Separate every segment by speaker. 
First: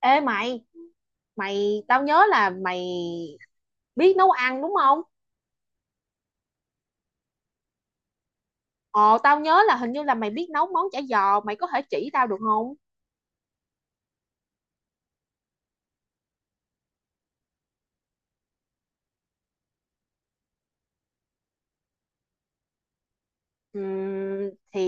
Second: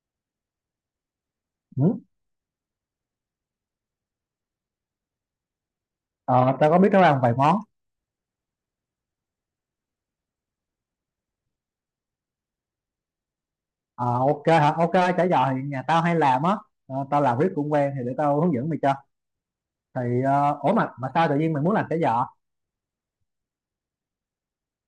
Speaker 1: Ê mày,
Speaker 2: Ừ.
Speaker 1: tao nhớ là mày biết nấu ăn đúng không?
Speaker 2: Ờ, Tao có biết nấu ăn vài món.
Speaker 1: Ồ, tao nhớ là hình như là mày biết nấu món chả giò, mày có thể chỉ tao được không?
Speaker 2: Ờ, ok hả, ok. Chả giò thì nhà tao hay làm á. Tao làm riết cũng quen, thì để tao hướng dẫn mày cho. Thì ủa, mà sao tự nhiên mày muốn làm chả giò?
Speaker 1: Thì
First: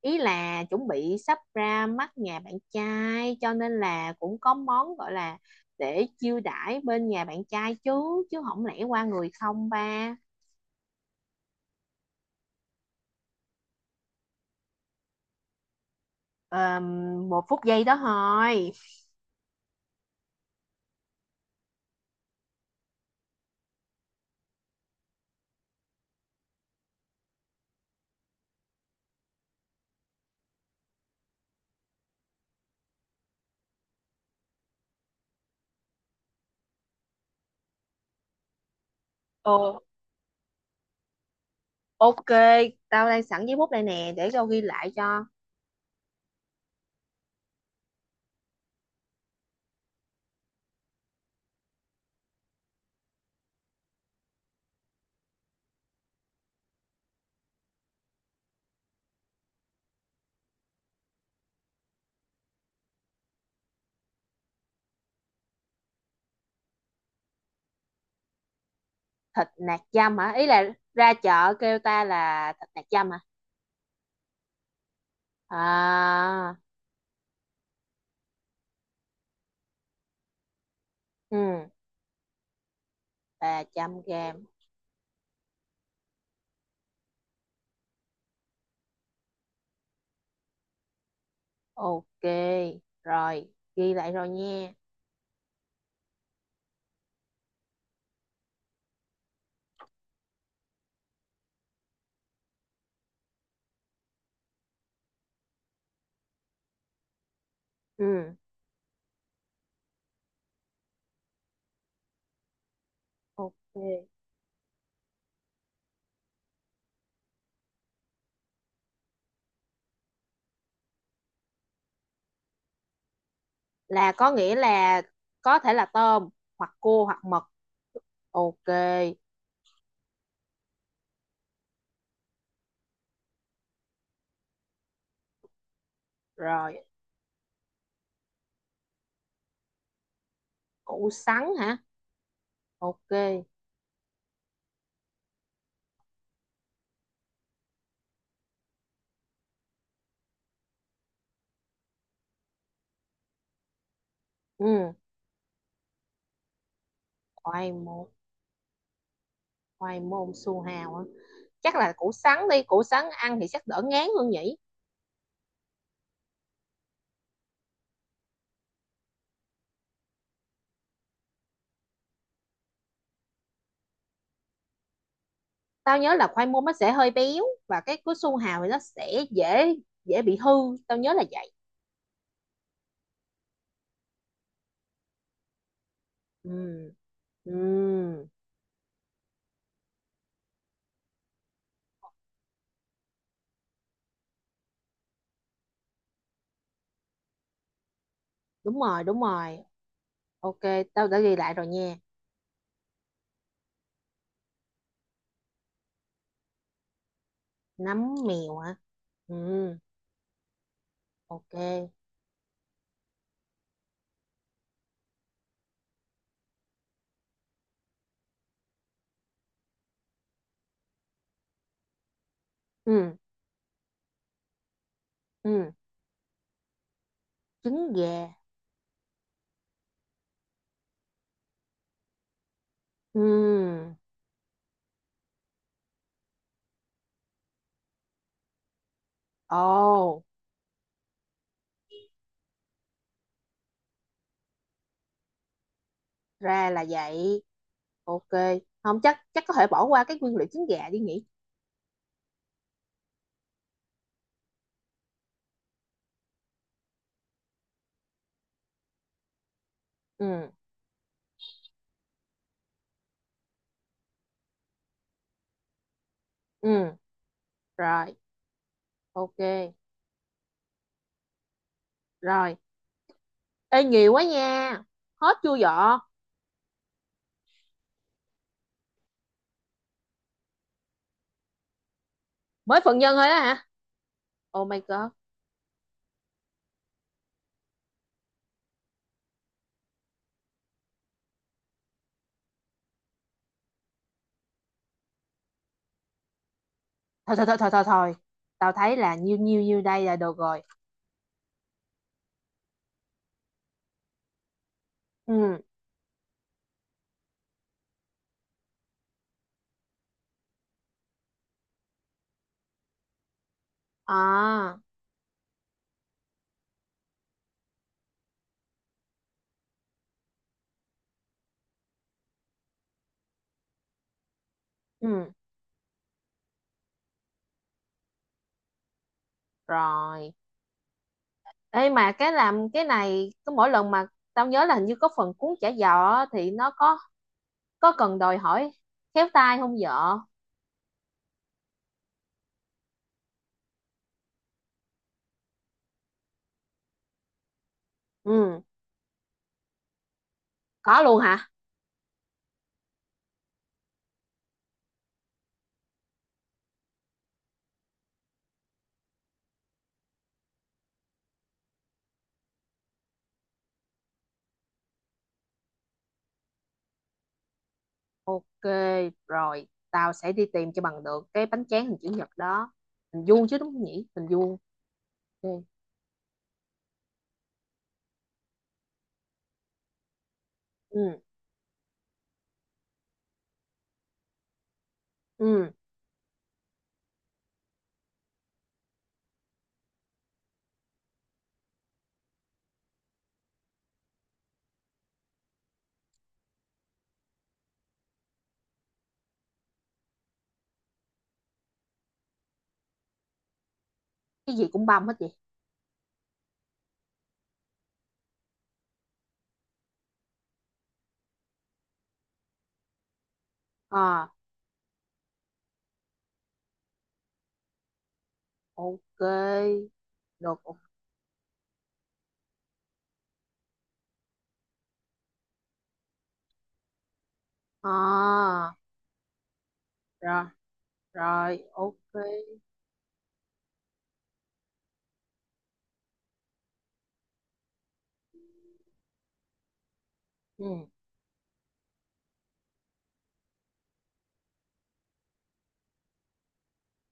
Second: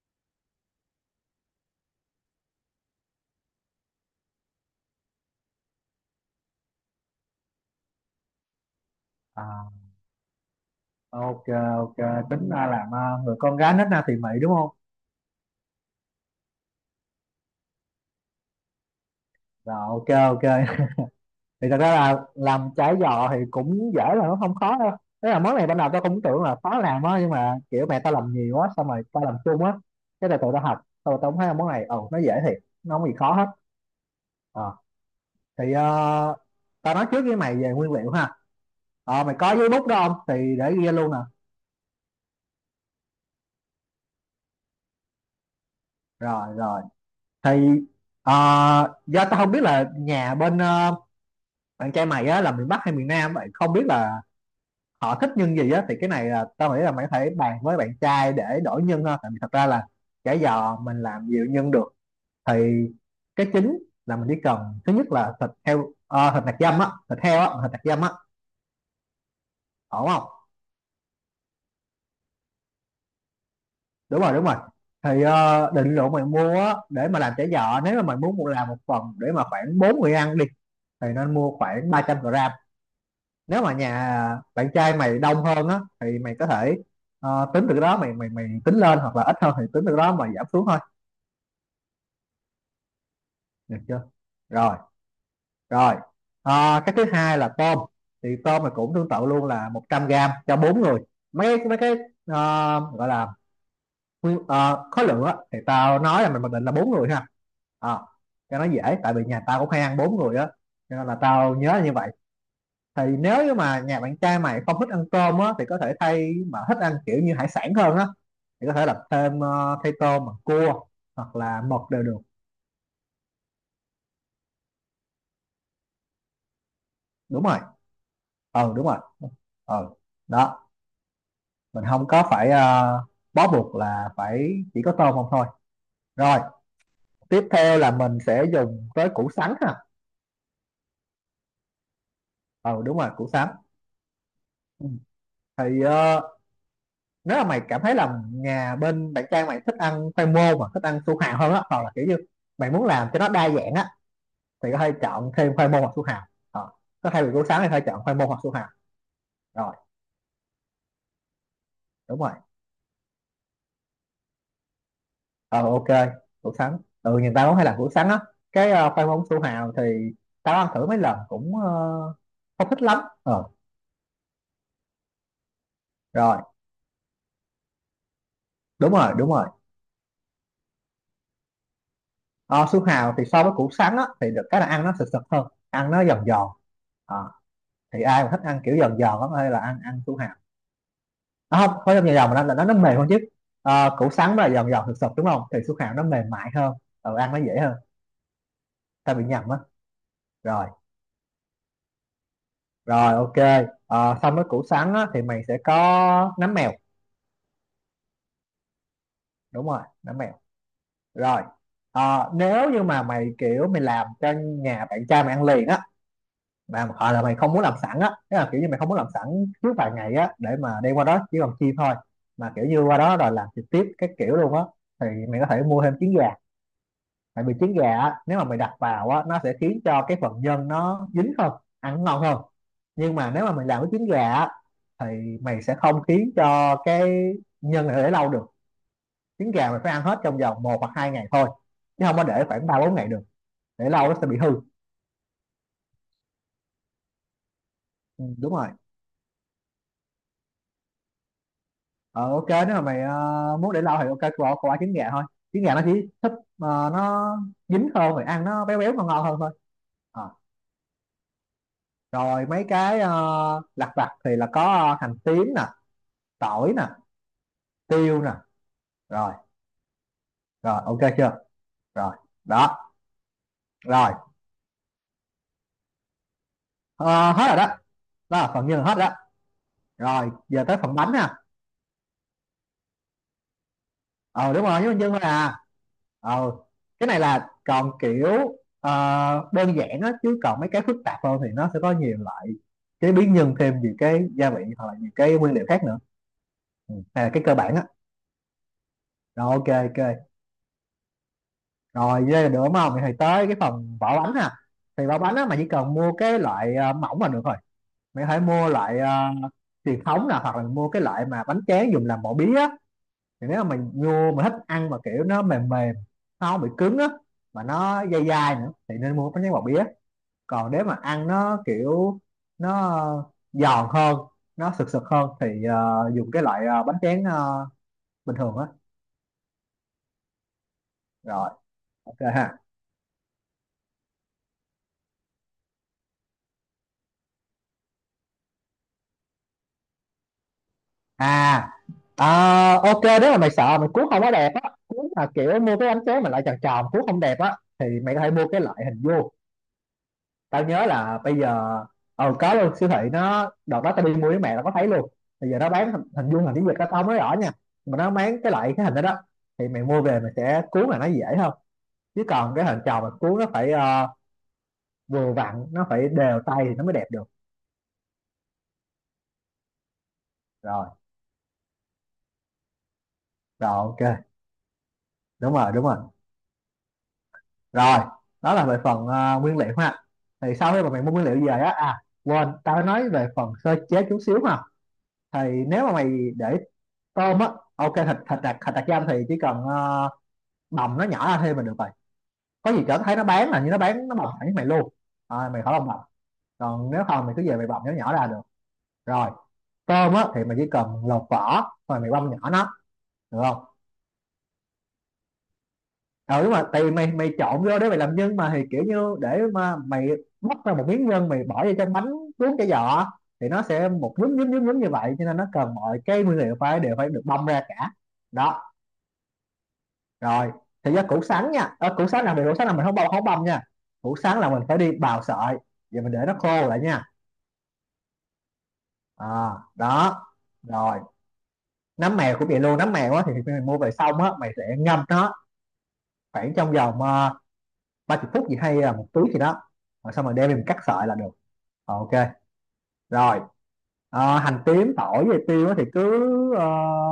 Speaker 1: ý là chuẩn bị sắp ra mắt nhà bạn trai cho nên là cũng có món gọi là để chiêu đãi bên nhà bạn trai chứ chứ không lẽ qua người không
Speaker 2: À,
Speaker 1: ba.
Speaker 2: ok, ok. Tính ra làm người con gái nết na thì mị đúng không?
Speaker 1: Ờm, Một phút giây đó thôi.
Speaker 2: Rồi, ok, ok. Thì thật ra là làm chả giò thì cũng dễ, là nó không khó đâu. Tức là món này ban đầu tao cũng tưởng là khó làm á, nhưng mà kiểu mẹ tao làm nhiều quá, xong rồi tao làm chung á. Cái là tụi tao học, xong tao cũng thấy là món này, ừ, nó dễ thiệt. Nó không gì khó hết. Ờ, thì tao nói trước với mày về nguyên liệu ha. Mày có giấy
Speaker 1: Ồ,
Speaker 2: bút đó không, thì để ghi luôn nè.
Speaker 1: ok, tao đang sẵn giấy bút đây nè để tao ghi lại cho.
Speaker 2: Rồi, rồi. Thì ờ, do tao không biết là nhà bên bạn trai mày á là miền Bắc hay miền Nam, vậy không biết là họ thích nhân gì á, thì cái này là tao nghĩ là mày có thể bàn với bạn trai để đổi nhân ha, tại vì thật ra là chả giò mình làm nhiều nhân được. Thì cái chính là mình chỉ cần, thứ nhất là thịt heo, thịt nạc dăm á, thịt heo á, thịt nạc dăm á.
Speaker 1: Thịt nạc
Speaker 2: Ổn
Speaker 1: dăm
Speaker 2: không?
Speaker 1: hả? Ý là ra chợ kêu ta là thịt nạc dăm hả?
Speaker 2: Đúng rồi, đúng rồi. Thì định lượng mày mua
Speaker 1: À,
Speaker 2: á để mà làm chả giò, nếu mà mày muốn mua làm một phần để mà khoảng bốn người ăn đi, thì nên
Speaker 1: ừ,
Speaker 2: mua khoảng 300 gram. Nếu mà
Speaker 1: 300
Speaker 2: nhà
Speaker 1: gram.
Speaker 2: bạn trai mày đông hơn á thì mày có thể tính từ cái đó mày mày mày tính lên, hoặc là ít hơn thì tính từ cái đó mày giảm xuống thôi.
Speaker 1: Ok, rồi
Speaker 2: Được
Speaker 1: ghi
Speaker 2: chưa?
Speaker 1: lại rồi nha.
Speaker 2: Rồi, rồi. Cái thứ hai là tôm. Thì tôm mày cũng tương tự luôn, là 100 gram cho bốn người. Mấy cái ờ, gọi là khối lượng á, thì tao nói là mình định là bốn người ha. À,
Speaker 1: Ừ,
Speaker 2: cho nó dễ, tại vì nhà tao cũng hay ăn bốn người á, cho nên là tao nhớ như vậy. Thì nếu như mà nhà
Speaker 1: ok.
Speaker 2: bạn trai mày không thích ăn tôm á, thì có thể thay, mà thích ăn kiểu như hải sản hơn á, thì có thể làm thêm, thay tôm bằng cua hoặc là mực đều được.
Speaker 1: Là có nghĩa là có thể là tôm hoặc cua hoặc mực.
Speaker 2: Đúng rồi.
Speaker 1: Ok,
Speaker 2: Ừ, đúng rồi. Ừ. Đó, mình không có phải bó buộc là phải chỉ có tôm không thôi. Rồi.
Speaker 1: rồi.
Speaker 2: Tiếp theo là mình sẽ dùng tới củ sắn ha.
Speaker 1: Củ sắn hả?
Speaker 2: Ừ, đúng
Speaker 1: Ok.
Speaker 2: rồi, củ sắn. Ừ. Thì nếu mà mày cảm thấy là nhà bên bạn trai mày thích ăn khoai môn, mà thích ăn su hào hơn á, hoặc là kiểu như mày muốn làm cho nó đa dạng á, thì có thể
Speaker 1: Ừ.
Speaker 2: chọn thêm khoai môn hoặc su hào. Ờ, có thay vì củ sắn
Speaker 1: Khoai
Speaker 2: thì có thể chọn
Speaker 1: môn.
Speaker 2: khoai môn hoặc su hào. Rồi,
Speaker 1: Khoai môn su hào hả? Chắc là củ
Speaker 2: đúng rồi.
Speaker 1: sắn đi, củ sắn ăn thì chắc đỡ ngán hơn nhỉ.
Speaker 2: Ờ ok, củ sắn, ừ, nhìn tao cũng hay làm củ sắn á. Cái khoai môn, su hào thì tao ăn thử mấy lần cũng không thích lắm. ờ
Speaker 1: Tao nhớ là
Speaker 2: Rồi,
Speaker 1: khoai môn nó sẽ hơi béo và cái su hào thì nó
Speaker 2: đúng rồi,
Speaker 1: sẽ
Speaker 2: đúng rồi.
Speaker 1: dễ dễ bị hư. Tao nhớ là vậy.
Speaker 2: Ờ, Su hào thì so với củ sắn á thì được cái là ăn nó sực sực hơn, ăn nó giòn giòn.
Speaker 1: Ừ,
Speaker 2: Ờ,
Speaker 1: ừ
Speaker 2: thì ai mà thích ăn kiểu giòn giòn lắm, hay là ăn ăn su hào. Nó không khối dòng dài dòng, mà nó là nó mềm hơn chứ. Củ sắn mà giòn giòn thực sụp đúng không, thì su hào nó mềm mại hơn. Ừ, ăn nó dễ hơn.
Speaker 1: đúng rồi,
Speaker 2: Ta
Speaker 1: đúng
Speaker 2: bị nhầm
Speaker 1: rồi.
Speaker 2: á.
Speaker 1: Ok,
Speaker 2: Rồi,
Speaker 1: tao đã ghi lại rồi nha.
Speaker 2: rồi, ok. Ờ, Xong với củ sắn á, thì mày sẽ có nấm mèo.
Speaker 1: Nấm mèo hả? Ừ,
Speaker 2: Đúng rồi, nấm mèo. Rồi.
Speaker 1: ok.
Speaker 2: Nếu như mà mày kiểu mày làm cho nhà bạn trai mày ăn liền á, mà hoặc là mày không muốn làm sẵn á, tức là kiểu như mày không muốn làm sẵn trước vài ngày á để mà đem qua đó chỉ còn chiên thôi, mà kiểu như qua
Speaker 1: Ừ,
Speaker 2: đó rồi làm trực tiếp cái kiểu luôn á, thì mày có thể
Speaker 1: ừ.
Speaker 2: mua thêm trứng gà. Tại vì trứng
Speaker 1: Trứng
Speaker 2: gà á,
Speaker 1: gà.
Speaker 2: nếu mà mày đặt vào á nó sẽ khiến cho cái phần nhân nó dính hơn, ăn ngon hơn. Nhưng
Speaker 1: Ừ.
Speaker 2: mà nếu mà mình làm với trứng gà á, thì mày sẽ không khiến cho cái nhân này để lâu được. Trứng gà mày phải ăn hết
Speaker 1: Ồ,
Speaker 2: trong vòng một hoặc hai ngày thôi, chứ không có để khoảng ba bốn ngày được. Để lâu nó sẽ bị hư.
Speaker 1: ra là vậy.
Speaker 2: Ừ,
Speaker 1: Ok,
Speaker 2: đúng rồi.
Speaker 1: không chắc chắc có thể bỏ qua cái nguyên liệu trứng gà đi nhỉ.
Speaker 2: Ờ, ok, nếu mà mày muốn để lâu thì ok, cô bỏ trứng gà thôi. Trứng gà nó chỉ thích nó dính hơn, rồi ăn nó béo béo ngon ngon hơn thôi. Ờ,
Speaker 1: Ừ,
Speaker 2: Rồi mấy cái lặt vặt thì là có hành tím nè,
Speaker 1: ừ,
Speaker 2: tỏi nè,
Speaker 1: rồi.
Speaker 2: tiêu nè. Rồi,
Speaker 1: Ok,
Speaker 2: rồi, ok chưa? Rồi.
Speaker 1: rồi.
Speaker 2: Đó.
Speaker 1: Ê,
Speaker 2: Rồi
Speaker 1: nhiều quá nha. Hết chưa vợ?
Speaker 2: Ờ, Hết rồi đó. Đó là phần nhân hết đó. Rồi giờ tới phần bánh nè.
Speaker 1: Mới phần nhân thôi đó hả?
Speaker 2: Ờ Đúng
Speaker 1: Oh my
Speaker 2: rồi, với nhân
Speaker 1: god.
Speaker 2: thôi à. ờ cái này là còn kiểu đơn giản á, chứ còn mấy cái phức tạp hơn thì nó sẽ có nhiều loại chế biến nhân, thêm nhiều cái gia vị hoặc là nhiều cái nguyên liệu khác nữa. Ừ. Này là
Speaker 1: Thôi
Speaker 2: cái
Speaker 1: thôi
Speaker 2: cơ
Speaker 1: thôi thôi
Speaker 2: bản á.
Speaker 1: thôi thôi, tao thấy là nhiêu
Speaker 2: Rồi,
Speaker 1: nhiêu
Speaker 2: ok,
Speaker 1: nhiêu đây là
Speaker 2: ok.
Speaker 1: được rồi.
Speaker 2: Rồi đây là được đúng không, thì tới cái phần vỏ bánh nè. Thì vỏ bánh á mà
Speaker 1: Ừ.
Speaker 2: chỉ cần mua cái loại mỏng là được rồi. Mày hãy mua loại truyền thống nè, hoặc là mua cái loại mà bánh tráng dùng làm mổ bía á. Thì nếu mà mình mua mà thích
Speaker 1: À,
Speaker 2: ăn mà kiểu nó mềm mềm, nó không bị cứng á, mà nó dai dai nữa thì nên mua bánh tráng bò bía. Còn nếu mà ăn nó kiểu nó giòn hơn, nó sực sực
Speaker 1: ừ,
Speaker 2: hơn, thì dùng cái loại bánh tráng bình thường á.
Speaker 1: rồi.
Speaker 2: Rồi,
Speaker 1: Ê, mà
Speaker 2: ok
Speaker 1: cái
Speaker 2: ha.
Speaker 1: làm cái này cứ mỗi lần mà tao nhớ là hình như có phần cuốn chả giò á, thì nó có cần đòi hỏi khéo tay không vợ?
Speaker 2: À, ờ, ok, nếu mà mày sợ mày cuốn không có đẹp á, cuốn mà kiểu mua cái bánh tráng mà lại tròn tròn cuốn không đẹp á, thì mày có thể mua
Speaker 1: Ừ,
Speaker 2: cái loại hình vuông. Tao nhớ
Speaker 1: có luôn
Speaker 2: là bây
Speaker 1: hả?
Speaker 2: giờ có luôn, siêu thị nó đợt đó tao đi mua với mẹ là có thấy luôn. Bây giờ nó bán hình vuông, hình tiếng Việt đó tao không nói rõ nha, mà nó bán cái loại cái hình đó đó. Thì mày mua về, mày sẽ cuốn là nó dễ hơn. Chứ còn cái hình tròn mà cuốn nó phải vừa vặn, nó phải đều tay thì nó mới đẹp được.
Speaker 1: Ok, rồi tao sẽ đi tìm cho
Speaker 2: Rồi,
Speaker 1: bằng được cái bánh tráng hình chữ nhật đó. Hình vuông chứ
Speaker 2: rồi,
Speaker 1: đúng không nhỉ?
Speaker 2: ok.
Speaker 1: Hình vuông.
Speaker 2: Đúng
Speaker 1: Ok.
Speaker 2: rồi, đúng rồi. Rồi. Đó là về phần nguyên liệu ha. Thì sau khi mà mày mua
Speaker 1: Ừ,
Speaker 2: nguyên liệu về á, à quên, tao nói về phần sơ chế chút xíu ha. Thì
Speaker 1: ừ.
Speaker 2: nếu mà mày để tôm á, ok, thịt thịt đặc, thịt đặc giam thì chỉ cần đồng nó nhỏ ra thêm là được rồi. Có gì trở thấy nó bán là như nó bán nó bọc thẳng với mày luôn. À, mày khỏi lòng bọc. Còn nếu không mày cứ về mày bọc nó nhỏ ra được. Rồi. Tôm á thì mày chỉ cần lột vỏ rồi mày băm nhỏ nó. Được không?
Speaker 1: Cái gì cũng băm hết vậy?
Speaker 2: Ừ, đúng rồi, tại vì mày mày trộn vô để mày làm nhân mà, thì kiểu như để mà mày bóc ra một miếng nhân, mày bỏ vô trong bánh cuốn cái giò, thì nó sẽ một
Speaker 1: Ờ,
Speaker 2: nhúm nhúm nhúm nhúm như vậy, cho nên nó cần mọi cái nguyên liệu phải đều phải được băm ra cả. Đó.
Speaker 1: ok,
Speaker 2: Rồi.
Speaker 1: được.
Speaker 2: Thì ra củ sắn nha, à, củ sắn làm việc, củ sắn là mình không băm nha. Củ sắn là mình phải đi bào sợi. Vậy mình để nó khô lại nha.
Speaker 1: À,
Speaker 2: À, đó.
Speaker 1: rồi
Speaker 2: Rồi.
Speaker 1: rồi. Ok.
Speaker 2: Nấm mèo cũng vậy luôn, nấm mèo á thì khi mình mua về xong á, mày sẽ ngâm nó khoảng trong vòng 30 phút gì hay là một tiếng gì đó. Rồi xong rồi đem mình cắt
Speaker 1: Ừ,
Speaker 2: sợi là được. Ok, rồi. Hành tím, tỏi với tiêu á thì cứ ờ,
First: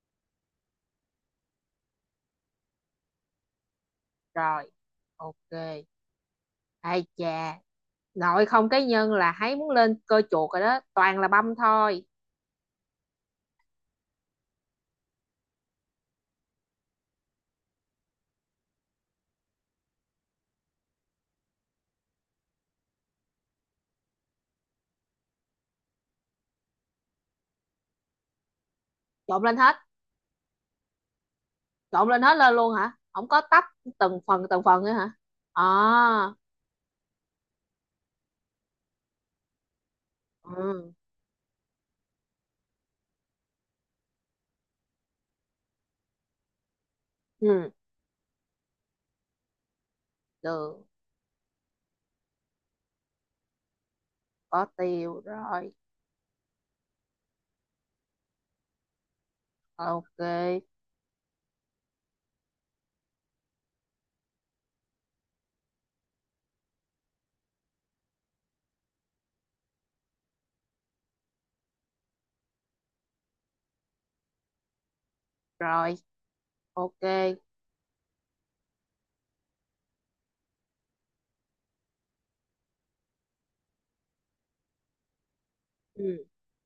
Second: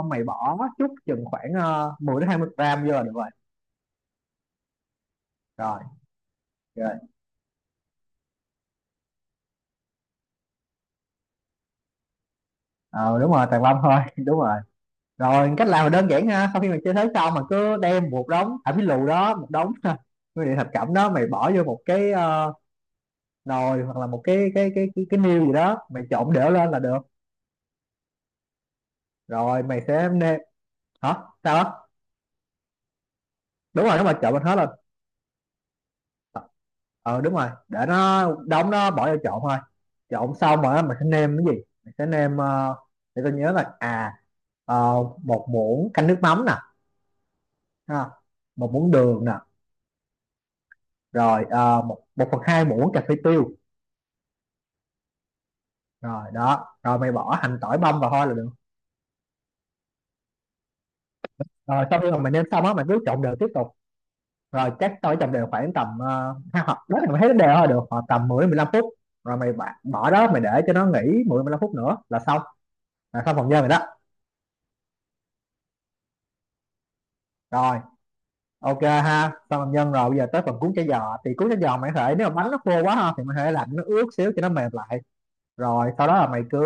Speaker 2: mày bỏ chút chừng khoảng 10 đến 20 gram vô là được rồi.
Speaker 1: rồi. Ok.
Speaker 2: Rồi, ok.
Speaker 1: Ai chà, nội không cái nhân là thấy muốn lên cơ chuột rồi đó, toàn là băm thôi.
Speaker 2: Ờ Đúng rồi, tàn lâm thôi đúng rồi. Rồi cách làm là đơn giản ha, sau khi mà chơi thế xong mà cứ đem một đống thảm phím lù đó, một đống nguyên liệu thập cẩm đó mày bỏ vô một nồi hoặc là một cái niêu gì đó, mày trộn đều lên là được.
Speaker 1: Trộn lên
Speaker 2: Rồi
Speaker 1: hết.
Speaker 2: mày sẽ nêm. Hả? Sao đó?
Speaker 1: Trộn lên hết lên luôn hả? Không có tách
Speaker 2: Đúng rồi, nếu mà trộn lên hết
Speaker 1: từng
Speaker 2: rồi.
Speaker 1: phần nữa hả? À,
Speaker 2: Ờ đúng rồi, để nó đóng nó bỏ vô trộn thôi. Trộn xong rồi á,
Speaker 1: ừ.
Speaker 2: mày sẽ nêm cái gì? Mày sẽ nêm, để tôi nhớ là à ờ, một muỗng canh nước mắm nè,
Speaker 1: Ừ,
Speaker 2: ha. Một muỗng đường nè,
Speaker 1: được.
Speaker 2: rồi một một phần hai muỗng cà phê tiêu.
Speaker 1: Có tiêu rồi.
Speaker 2: Rồi đó, rồi mày bỏ hành tỏi băm vào thôi là được.
Speaker 1: Ok.
Speaker 2: Rồi sau khi mà mình nêm xong á, mình cứ trộn đều tiếp tục. Rồi chắc tỏi trộn đều khoảng tầm hai hoặc đó là mày thấy nó đều thôi được, hoặc tầm 10 đến 15 phút. Rồi mày bỏ đó, mày để cho nó nghỉ 10 đến 15 phút nữa là xong, là xong phần nhân rồi đó.
Speaker 1: Rồi. Ok.
Speaker 2: Rồi, ok ha, xong phần nhân rồi. Bây giờ tới phần cuốn chả giò, thì cuốn chả giò mày có thể, nếu mà bánh nó khô quá ha thì mày có thể lạnh nó ướt xíu cho nó mềm lại. Rồi sau đó
Speaker 1: Ừ,
Speaker 2: là mày cứ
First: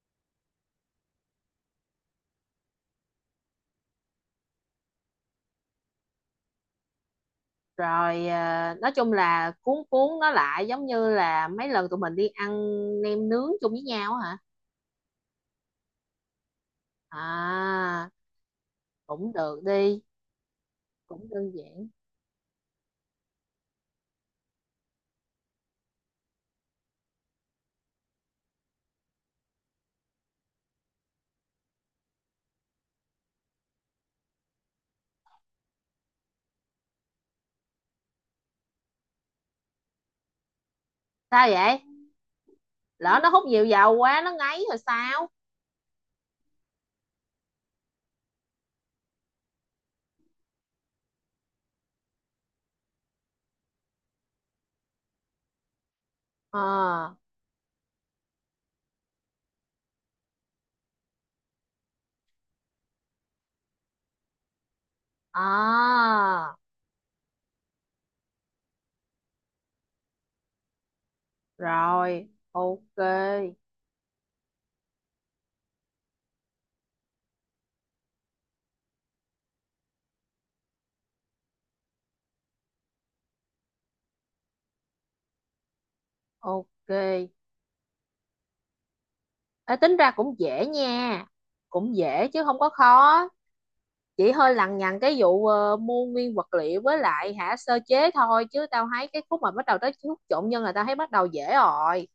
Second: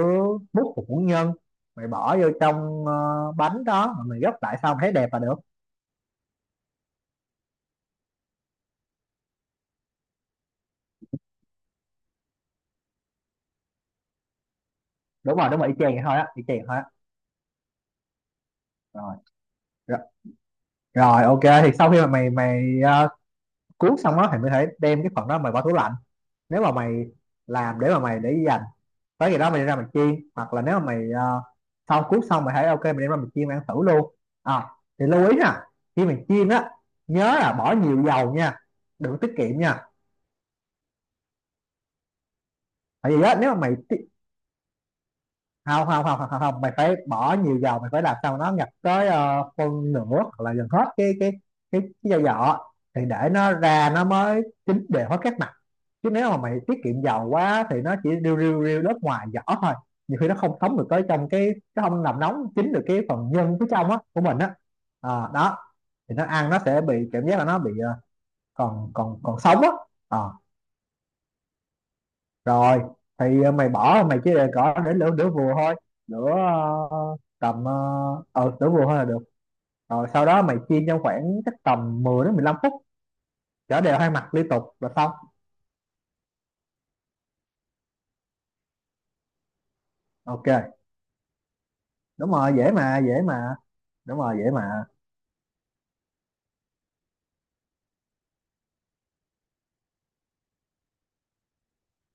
Speaker 2: múc một muỗng nhân, mày bỏ vô trong bánh đó, mà mày gấp lại xong thấy đẹp là được.
Speaker 1: rồi. À, nói chung là cuốn cuốn nó lại giống như là mấy lần tụi mình đi ăn nem nướng chung với nhau á hả?
Speaker 2: Đúng rồi đúng rồi, y chang vậy thôi á, y chang vậy thôi á.
Speaker 1: À,
Speaker 2: Rồi.
Speaker 1: cũng được
Speaker 2: Rồi.
Speaker 1: đi.
Speaker 2: Rồi,
Speaker 1: Cũng
Speaker 2: ok,
Speaker 1: đơn
Speaker 2: thì
Speaker 1: giản.
Speaker 2: sau khi mà mày mày ờ, cuốn xong đó thì mới thể đem cái phần đó mày bỏ tủ lạnh, nếu mà mày làm để mà mày để dành, tới ngày đó mày đem ra mày chiên. Hoặc là nếu mà mày, sau cuốn xong mày thấy ok, mày đem ra mày chiên mày ăn thử luôn. À, thì lưu ý nha, khi mày chiên á, nhớ là bỏ nhiều dầu nha, đừng tiết kiệm nha.
Speaker 1: Sao vậy?
Speaker 2: Tại
Speaker 1: Lỡ
Speaker 2: vì
Speaker 1: nó
Speaker 2: á,
Speaker 1: hút
Speaker 2: nếu mà
Speaker 1: nhiều dầu quá nó ngấy rồi sao?
Speaker 2: không không không không không, mày phải bỏ nhiều dầu, mày phải làm sao nó ngập tới ờ, phân nửa hoặc là gần hết cái dầu vỏ, thì để nó ra nó mới chín đều hết các mặt. Chứ nếu mà mày
Speaker 1: Ờ,
Speaker 2: tiết kiệm dầu quá thì nó chỉ riu riu riu lớp ngoài vỏ thôi, nhiều khi nó không thấm được tới trong cái, nó không làm nóng chín được cái phần nhân phía trong á của mình á. Ờ, đó,
Speaker 1: à,
Speaker 2: thì nó ăn nó sẽ bị cảm giác là nó bị còn còn còn sống á. Ờ,
Speaker 1: rồi. Ok,
Speaker 2: rồi thì mày bỏ, mày chỉ để cỏ để lửa đửa vừa thôi, lửa đửa vừa thôi là được. Rồi sau đó mày chiên trong khoảng chắc tầm 10 đến 15 phút, chở đều hai mặt liên tục là xong.
Speaker 1: ok. Ê, tính ra cũng dễ
Speaker 2: Ok,
Speaker 1: nha. Cũng dễ
Speaker 2: đúng
Speaker 1: chứ
Speaker 2: rồi,
Speaker 1: không có
Speaker 2: dễ mà dễ
Speaker 1: khó.
Speaker 2: mà, đúng
Speaker 1: Chị
Speaker 2: rồi dễ
Speaker 1: hơi lằng
Speaker 2: mà.
Speaker 1: nhằng cái vụ mua nguyên vật liệu với lại hả sơ chế thôi, chứ tao thấy cái khúc mà bắt đầu tới khúc trộn nhân là tao thấy bắt đầu dễ rồi.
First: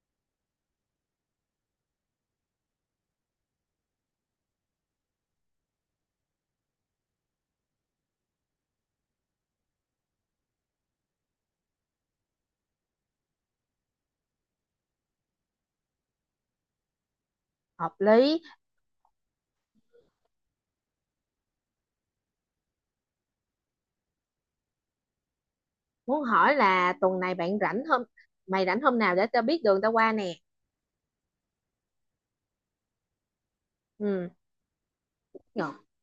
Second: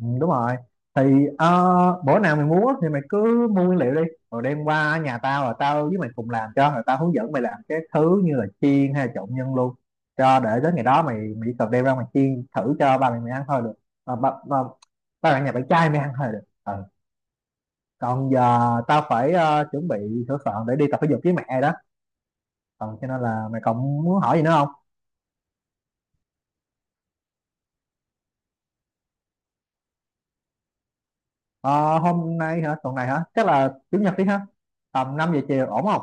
Speaker 2: Ừ, đúng rồi, thì bữa nào mày muốn á thì mày cứ mua nguyên liệu đi, rồi đem qua nhà tao, rồi tao với mày cùng làm cho, rồi tao hướng dẫn mày làm cái thứ như là chiên hay là trộn nhân luôn cho, để đến ngày đó mày mày chỉ cần đem ra mày chiên thử cho ba mày mày ăn thôi được. à, ba, ba, Ba bạn, nhà bạn trai mày ăn thôi được, ừ.
Speaker 1: Hợp
Speaker 2: Còn
Speaker 1: lý.
Speaker 2: giờ tao phải chuẩn bị sửa soạn để đi tập thể dục với mẹ đó, ừ, cho nên là mày còn muốn hỏi gì nữa không?
Speaker 1: Muốn hỏi là tuần này bạn rảnh hôm mày rảnh hôm nào để tao biết đường tao qua nè.
Speaker 2: Ờ, hôm nay hả, tuần này hả, chắc là chủ nhật đi
Speaker 1: Ừ.
Speaker 2: ha, tầm 5 giờ chiều
Speaker 1: Dạ.
Speaker 2: ổn không?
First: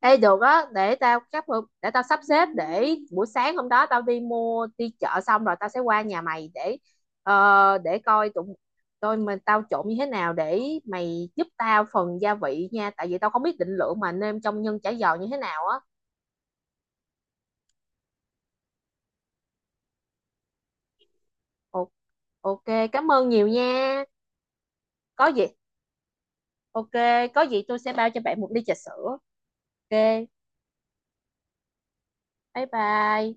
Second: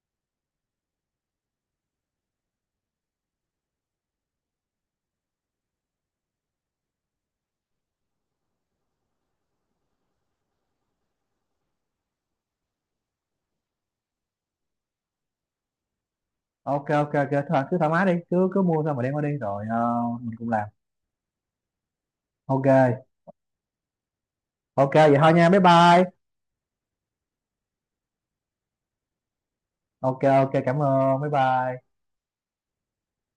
Speaker 1: Ê được á, để tao sắp xếp để buổi sáng hôm đó tao đi mua đi chợ xong rồi tao sẽ qua nhà mày để coi tụi tôi mình tao trộn như thế nào để mày giúp tao phần gia vị nha tại vì tao không biết định lượng mà nêm trong nhân chả giò như thế nào á.
Speaker 2: Ok ok ok, thôi cứ thoải mái đi, cứ cứ mua xong rồi đem qua đi, rồi mình cùng làm.
Speaker 1: Ồ, ok.
Speaker 2: Ok
Speaker 1: Cảm ơn nhiều nha.
Speaker 2: ok vậy
Speaker 1: Có
Speaker 2: thôi
Speaker 1: gì,
Speaker 2: nha, bye bye.
Speaker 1: ok, có gì tôi sẽ bao cho bạn một ly trà sữa. Ok,
Speaker 2: Ok ok cảm ơn, bye bye.
Speaker 1: bye bye.